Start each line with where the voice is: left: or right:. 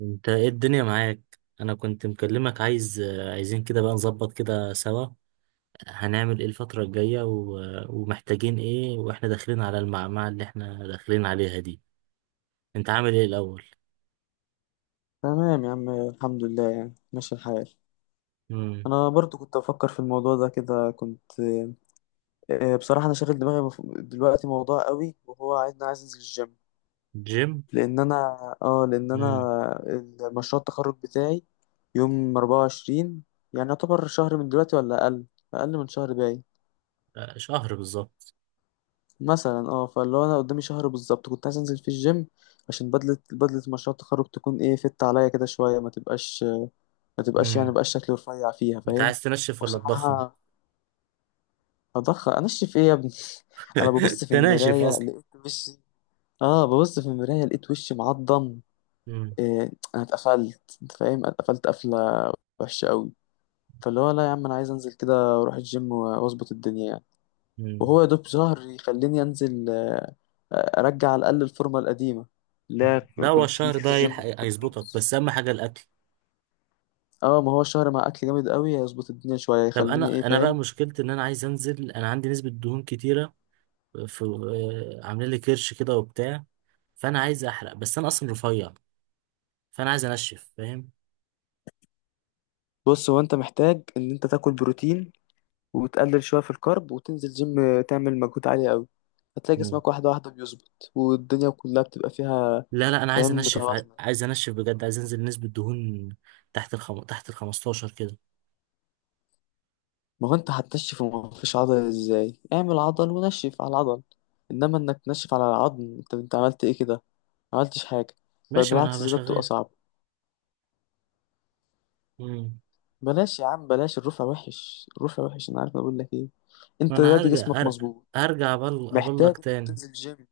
right: انت ايه الدنيا معاك؟ انا كنت مكلمك، عايزين كده بقى نظبط كده سوا. هنعمل ايه الفترة الجاية و... ومحتاجين ايه، واحنا داخلين على المعمعة اللي احنا داخلين عليها دي؟ انت عامل ايه الاول؟
left: تمام يا عم، الحمد لله، يعني ماشي الحال.
right: امم.
left: انا برضو كنت افكر في الموضوع ده كده كنت آه، بصراحه انا شاغل دماغي دلوقتي موضوع قوي، وهو عايز انا عايز انزل الجيم،
right: جيم.
left: لان انا اه لان انا
right: امم.
left: مشروع التخرج بتاعي يوم 24، يعني يعتبر شهر من دلوقتي ولا اقل، اقل من شهر باقي.
right: آه، شهر بالظبط.
left: مثلا فاللي هو انا قدامي شهر بالظبط، كنت عايز انزل في الجيم عشان بدله مشروع التخرج تكون ايه، فت عليا كده شويه، ما تبقاش يعني
right: امم.
left: بقاش شكلي رفيع فيها،
right: انت
left: فاهم؟
right: عايز تنشف ولا تضخم؟
left: وبصراحه انشف ايه يا ابني؟ انا ببص في
right: تناشف
left: المرايه
right: اصلا.
left: لقيت وشي اه ببص في المرايه لقيت وشي معضم.
right: امم.
left: إيه، انا اتقفلت، انت فاهم، اتقفلت قفله وحشه قوي. فاللي هو لا يا عم، انا عايز انزل كده، اروح الجيم واظبط الدنيا يعني،
right: امم.
left: وهو يا دوب شهر يخليني انزل، ارجع على الاقل الفورمه القديمه. لا،
right: لا، هو
left: كنت
right: الشهر
left: نزلت
right: ده هيلحق
left: الجيم شهر
right: هيظبطك،
left: ونص.
right: بس اهم حاجة الاكل.
left: اه، ما هو الشهر مع اكل جامد قوي هيظبط الدنيا شويه،
right: طب
left: يخليني ايه،
right: انا بقى
left: فاهم؟
right: مشكلتي ان انا عايز انزل، انا عندي نسبة دهون كتيرة في عاملين لي كرش كده وبتاع. فانا عايز احرق، بس انا اصلا رفيع، فانا عايز انشف، فاهم؟
left: بص، هو انت محتاج ان انت تاكل بروتين، وتقلل شوية في الكارب، وتنزل جيم تعمل مجهود عالي قوي، هتلاقي
right: مم.
left: جسمك واحدة واحدة بيظبط، والدنيا كلها بتبقى فيها،
right: لا لا، انا عايز
left: فاهم؟
right: انشف،
left: متوازنة.
right: عايز انشف بجد، عايز انزل نسبة دهون تحت ال 15 كده.
left: ما هو انت هتنشف وما فيش عضل، ازاي اعمل عضل، ونشف على العضل؟ انما انك تنشف على العظم، انت عملت ايه كده؟ ما عملتش حاجة، بل
right: ماشي، ما انا
left: بالعكس،
right: هبقى
left: زيادة بتبقى
right: شغال.
left: صعبة.
right: مم.
left: بلاش يا عم بلاش، الرفع وحش، الرفع وحش، انا عارف أنا بقول لك ايه،
right: ما
left: انت
right: انا
left: دلوقتي
right: هرجع،
left: جسمك مظبوط، محتاج
right: ابلك
left: انك
right: تاني.
left: تنزل جيم.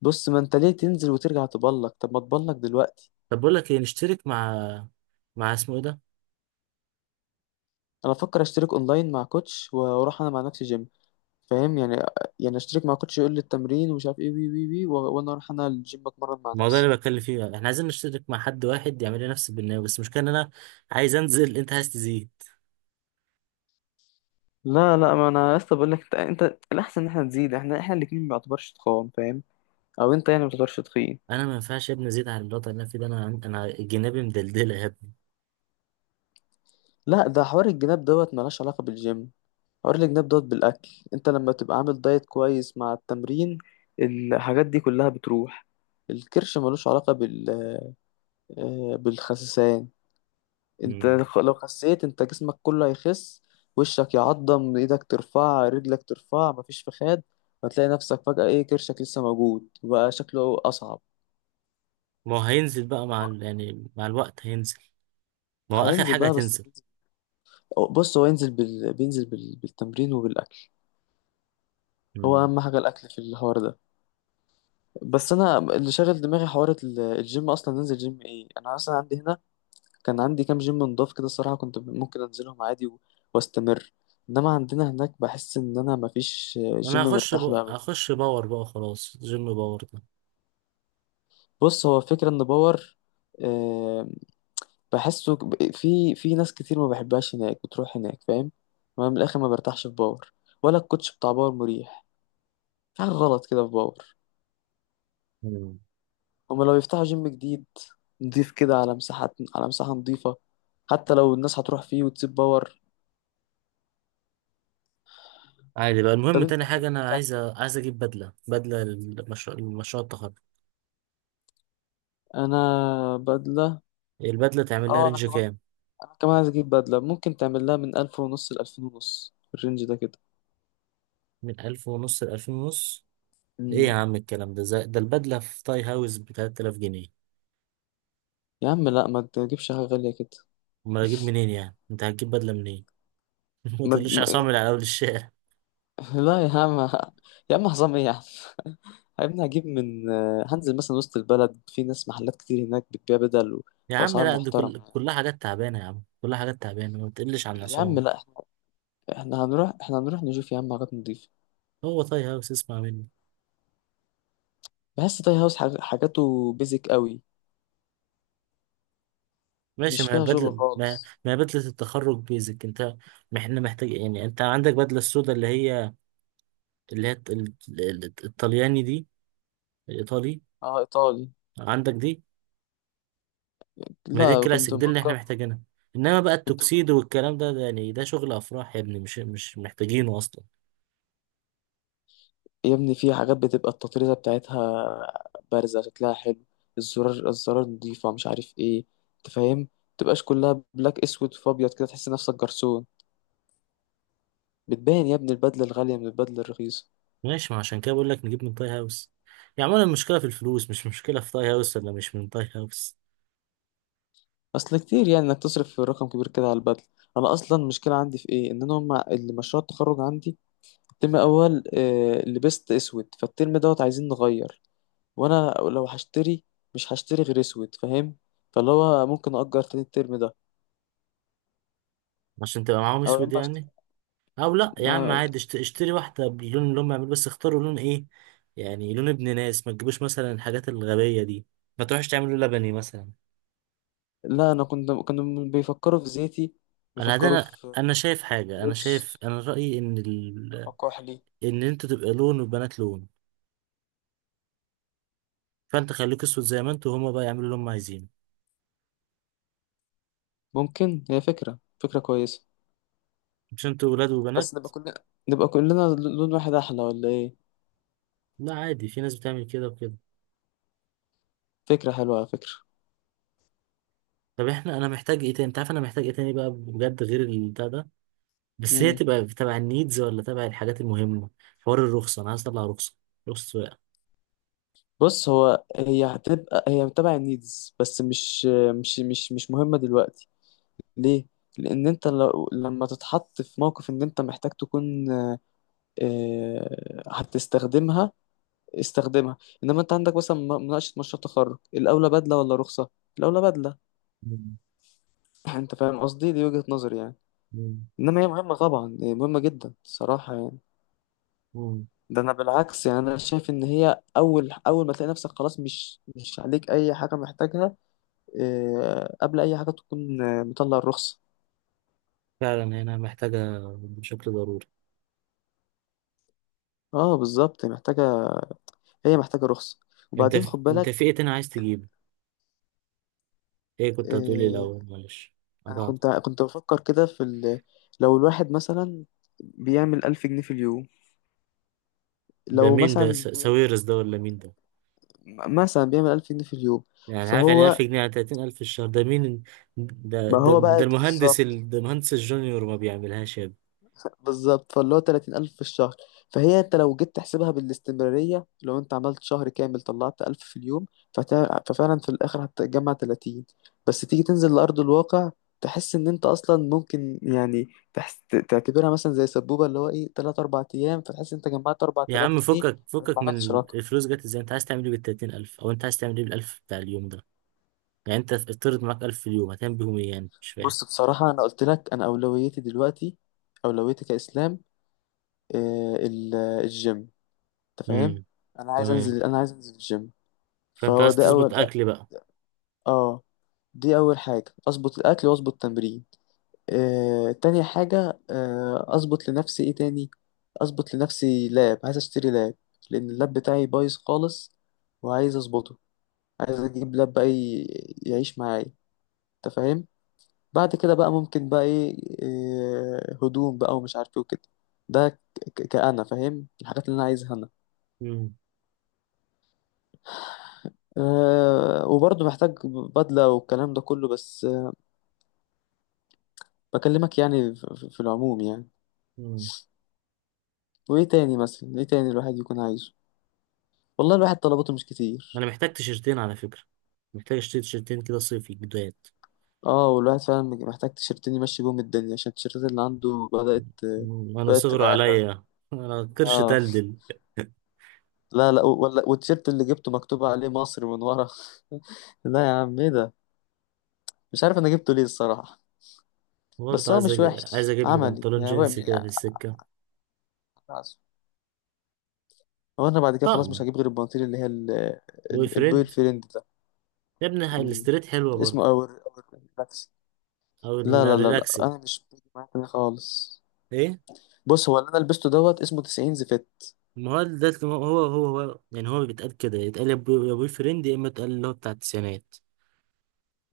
left: بص، ما انت ليه تنزل وترجع تبلك؟ طب ما تبلك دلوقتي.
right: طب بقول لك ايه، نشترك مع مع اسمه ايه ده،
left: انا بفكر اشترك اونلاين مع كوتش، واروح انا مع نفسي جيم، فاهم يعني؟ يعني اشترك مع كوتش يقول لي التمرين ومش عارف ايه، وانا اروح انا الجيم اتمرن مع
right: الموضوع
left: نفسي.
right: اللي بتكلم فيه ده. احنا عايزين نشترك مع حد واحد يعمل لي نفس البرنامج، بس المشكلة ان انا عايز انزل انت عايز تزيد.
left: لا لا، ما انا لسه بقول لك، انت الاحسن ان احنا نزيد، احنا الاتنين ما بنعتبرش تخان، فاهم؟ او انت يعني ما بتعتبرش تخين.
right: انا ما ينفعش يا ابني ازيد على الوضع اللي انا فيه ده، انا جنابي مدلدله يا ابني.
left: لا، ده حوار الجناب دوت ملهاش علاقة بالجيم، حوار الجناب دوت بالاكل، انت لما تبقى عامل دايت كويس مع التمرين، الحاجات دي كلها بتروح. الكرش ملوش علاقة بالخسسان. انت
right: مم.
left: لو خسيت، انت جسمك كله هيخس، وشك يعضم، ايدك ترفع، رجلك ترفع، مفيش فخاد، هتلاقي نفسك فجأة ايه، كرشك لسه موجود وبقى شكله أصعب.
right: ما هو هينزل بقى مع
left: فهو
right: يعني مع الوقت هينزل، ما هو اخر
left: هينزل
right: حاجه
left: بقى، بس
right: هتنزل.
left: بينزل. بص، هو ينزل بالتمرين وبالأكل. هو
right: مم.
left: أهم حاجة الأكل في الحوار ده، بس أنا اللي شاغل دماغي حوار الجيم، أصلا ننزل جيم إيه، أنا أصلا عندي هنا كان عندي كام جيم نضاف كده، الصراحة كنت ممكن أنزلهم عادي واستمر، انما عندنا هناك بحس ان انا مفيش جيم
right: انا هخش
left: مرتاح له
right: بقى،
left: ابدا.
right: هخش باور بقى، خلاص جيم باور ده.
left: بص، هو فكرة ان باور، آه، بحسه في ناس كتير ما بحبهاش هناك بتروح هناك، فاهم؟ ما من الاخر ما برتاحش في باور، ولا الكوتش بتاع باور مريح، في حاجة غلط كده في باور.
right: مم.
left: هما لو يفتحوا جيم جديد نضيف كده، على مساحات، على مساحة نضيفة، حتى لو الناس هتروح فيه وتسيب باور.
right: عادي بقى. المهم
left: طب انت
right: تاني
left: هناك
right: حاجه انا
left: بتعمل
right: عايز،
left: ايه؟
right: عايز اجيب بدله لمشروع التخرج.
left: انا بدلة.
right: البدله تعمل لها
left: اه انا
right: رينج
left: كمان
right: كام؟
left: انا كمان عايز اجيب بدلة ممكن تعمل لها من الف ونص لالفين ونص الرينج ده كده.
right: من 1500 لألفين ونص. ايه يا
left: مم.
right: عم الكلام ده ده البدله في تاي هاوس ب 3000 جنيه.
left: يا عم لا، ما تجيبش حاجة غالية كده.
right: امال اجيب منين؟ يعني انت هتجيب بدله منين؟ ما
left: ما
right: تقوليش عصامي على اول الشارع.
left: لا يا عم، يا عم حظام ايه يا عم؟ يا ابني هجيب من، هنزل مثلا وسط البلد في ناس محلات كتير هناك بتبيع بدل
right: يا عم
left: واسعار
right: لا، دي
left: محترمه يعني.
right: كلها حاجات تعبانة يا عم، كلها حاجات تعبانة، ما بتقلش عن
left: يا عم
right: العصام.
left: لا، احنا، احنا هنروح نشوف يا عم حاجات نضيفه.
right: هو طاي هاوس اسمع مني.
left: بحس تاي هاوس حاجاته بيزك قوي،
right: ماشي،
left: مش
right: ما هي
left: فيها شغل
right: بدل ما
left: خالص.
right: ما هي بدلة التخرج بيزك انت. احنا محتاج يعني، انت عندك بدلة السودا اللي هي، اللي هي الطلياني دي، الايطالي.
left: اه، ايطالي.
right: عندك دي. ما هي دي
left: لا، كنت
right: الكلاسيك دي اللي احنا
left: مأجر.
right: محتاجينها. انما بقى
left: كنت
right: التوكسيدو
left: مأجر
right: والكلام ده يعني ده شغل افراح يا ابني، مش محتاجينه اصلا.
left: يا ابني، في حاجات بتبقى التطريزه بتاعتها بارزه شكلها حلو، الزرار، الزرار نضيفه، مش عارف ايه، انت فاهم؟ متبقاش كلها بلاك، اسود فابيض كده تحس نفسك جرسون، بتبان يا ابني البدلة الغالية من البدلة الرخيصة.
right: ماشي، ما عشان كده بقول لك نجيب من طاي هاوس. يعني عموما المشكلة في الفلوس، مش مشكلة في طاي هاوس ولا مش من طاي هاوس.
left: أصل كتير يعني إنك تصرف في رقم كبير كده على البدلة. أنا أصلا المشكلة عندي في إيه، إن أنا هما اللي مشروع التخرج عندي الترم الأول لبست أسود، فالترم دوت عايزين نغير، وأنا لو هشتري مش هشتري غير أسود، فاهم؟ فاللي هو ممكن أجر تاني الترم ده،
right: عشان تبقى معاهم
left: أو يا
right: اسود
left: إما
right: يعني؟
left: أشت...
right: او لا يا عم،
left: ما...
right: عادي اشتري واحده باللون اللي هم يعملوا، بس اختاروا لون ايه؟ يعني لون ابن ناس، ما تجيبوش مثلا الحاجات الغبيه دي، ما تروحش تعملوا لبني مثلا.
left: لا أنا كنت كانوا بيفكروا في زيتي، بيفكروا
right: انا،
left: في
right: انا شايف حاجه انا
left: بيج
right: شايف انا رايي ان
left: أو كحلي.
right: ان انتوا تبقى لون والبنات لون. فانت خليك اسود زي ما انتوا، وهما بقى يعملوا اللي هم عايزينه.
left: ممكن هي فكرة، فكرة كويسة،
right: مش انتوا ولاد وبنات؟
left: بس نبقى كلنا لون واحد احلى ولا ايه؟
right: لا عادي، في ناس بتعمل كده وكده.
left: فكرة حلوة على فكرة.
right: طب انا محتاج ايه تاني؟ انت عارف انا محتاج ايه تاني بقى بجد غير البتاع ده؟ بس هي
left: امم
right: تبقى تبع النيدز ولا تبع الحاجات المهمة. حوار الرخصة، أنا عايز أطلع رخصة، رخصة سواقة.
left: بص، هو هي هتبقى هي تبع النيدز، بس مش مهمة دلوقتي. ليه؟ لأن أنت لما تتحط في موقف إن أنت محتاج تكون، هتستخدمها، استخدمها. إنما أنت عندك مثلا مناقشة مشروع تخرج، الأولى بدلة ولا رخصة؟ الأولى بدلة.
right: مم.
left: أنت فاهم قصدي؟ دي وجهة نظري يعني،
right: مم.
left: إنما هي مهمة طبعا، هي مهمة جدا الصراحة يعني.
right: مم.
left: ده انا بالعكس يعني، انا شايف ان هي اول اول ما تلاقي نفسك خلاص، مش عليك اي حاجه محتاجها، قبل اي حاجه تكون مطلع الرخصه.
right: فعلا هنا محتاجة بشكل ضروري.
left: اه بالظبط محتاجه، هي محتاجه رخصه. وبعدين خد
right: أنت في
left: بالك،
right: إيه تاني عايز تجيبه؟ إيه كنت هتقولي
left: آه،
right: الأول معلش؟
left: انا
right: قطعت.
left: كنت بفكر كده لو الواحد مثلا بيعمل 1000 جنيه في اليوم،
right: ده
left: لو
right: مين ده،
left: مثلا بي...
right: ساويرس ده ولا مين ده؟
left: مثلا بيعمل ألف جنيه في اليوم.
right: يعني عارف، يعني 1000
left: فهو،
right: جنيه على 30000 في الشهر، ده مين؟
left: ما هو بقى بالظبط،
right: ده المهندس الجونيور ما بيعملهاش يا ابني.
left: بالظبط فاللي هو 30000 في الشهر، فهي انت لو جيت تحسبها بالاستمرارية، لو انت عملت شهر كامل طلعت 1000 في اليوم، ففعلا في الآخر هتجمع 30. بس تيجي تنزل لأرض الواقع، تحس ان انت اصلا ممكن يعني، تحس تعتبرها مثلا زي سبوبة اللي هو ايه، 3 4 ايام، فتحس انت جمعت
right: يا
left: 4000
right: عم
left: جنيه
right: فكك
left: فما
right: فكك
left: عملتش
right: من
left: رقم.
right: الفلوس، جت ازاي؟ انت عايز تعمل ايه بال 30000، او انت عايز تعمل ايه بالألف بتاع اليوم ده؟ يعني انت افترض معاك 1000 في اليوم، هتعمل بيهم ايه، يعني مش فاهم.
left: بصراحة انا قلت لك، انا اولويتي دلوقتي، اولويتي كإسلام، الجيم، انت فاهم؟
right: امم.
left: انا عايز
right: تمام.
left: انزل انا عايز انزل الجيم،
right: فانت
left: فهو
right: عايز
left: ده
right: تظبط
left: اول
right: اكل بقى.
left: اه دي أول حاجة، أظبط الأكل وأظبط التمرين. تاني حاجة أظبط لنفسي إيه تاني، أظبط لنفسي لاب، عايز أشتري لاب، لأن اللاب بتاعي بايظ خالص وعايز أظبطه، عايز أجيب لاب بقى يعيش معايا، أنت فاهم؟ بعد كده بقى ممكن بقى إيه، هدوم بقى ومش عارف إيه وكده، ده كأنا فاهم الحاجات اللي أنا عايزها أنا.
right: امم.
left: أه وبرضه محتاج بدلة والكلام ده كله، بس بكلمك يعني في العموم يعني.
right: امم.
left: وايه تاني مثلا ايه تاني الواحد يكون عايزه؟ والله الواحد طلباته مش
right: انا
left: كتير.
right: محتاج تيشرتين على فكرة، محتاج اشتري تيشرتين كده صيفي جداد.
left: اه، والواحد فعلا محتاج تيشيرتين يمشي بيهم الدنيا، عشان التيشيرتات اللي عنده بدأت،
right: مم. انا
left: بدأت
right: صغر
left: تبقى عرة.
right: عليا، انا قرش
left: اه،
right: تلدل.
left: لا لا ولا، والتيشيرت اللي جبته مكتوب عليه مصر من ورا. لا يا عم ايه ده، مش عارف انا جبته ليه الصراحة،
right: برضه
left: بس هو
right: عايز،
left: مش
right: عايز
left: وحش
right: اجيب لي
left: عملي
right: بنطلون
left: يعني، هو
right: جينز
left: يعني،
right: كده في السكة.
left: خلاص، هو انا بعد كده خلاص
right: طقم.
left: مش هجيب غير البناطيل اللي هي
right: بوي
left: البوي
right: فريند.
left: فريند ده.
right: يا ابني هاي
left: مم.
right: الاستريت حلوة
left: اسمه
right: برضه.
left: اور اور.
right: او
left: لا لا لا لا،
right: الريلاكسد.
left: انا مش بيجي معايا كده خالص.
right: ايه؟
left: بص، هو اللي انا لبسته دوت اسمه 90 زفت.
right: ما هو ده اللي هو يعني هو بيتقال كده، يتقال يا بوي فريند، يا اما يتقال اللي هو بتاع التسعينات.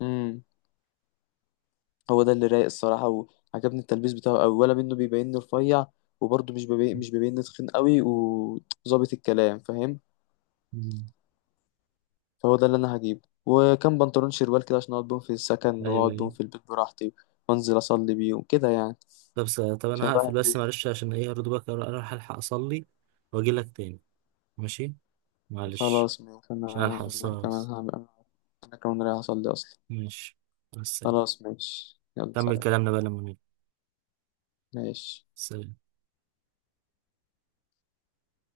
left: امم هو ده اللي رايق الصراحه، وعجبني التلبيس بتاعه قوي ولا منه، بيبيني رفيع وبرضه مش بيبيني تخين قوي وظابط الكلام، فاهم؟
right: مم.
left: فهو ده اللي انا هجيبه، وكم بنطلون شروال كده عشان اقعد بيهم في السكن
right: ايوه
left: واقعد بيهم
right: ايوه.
left: في البيت براحتي، وانزل اصلي بيهم كده يعني.
right: طب، طب
left: عشان
right: انا هقفل
left: الواحد
right: بس
left: بي...
right: معلش، عشان ايه؟ اردوبك، اروح الحق اصلي واجي لك تاني. ماشي. معلش.
left: خلاص ماشي انا،
right: عشان الحق
left: أنا
right: الصلاة
left: كمان
right: بس.
left: هعمل انا كمان رايح اصلي اصلا.
right: ماشي، مع السلامة.
left: خلاص ماشي يلا
right: كمل
left: سلام.
right: كلامنا بقى لما نيجي.
left: ماشي.
right: سلام.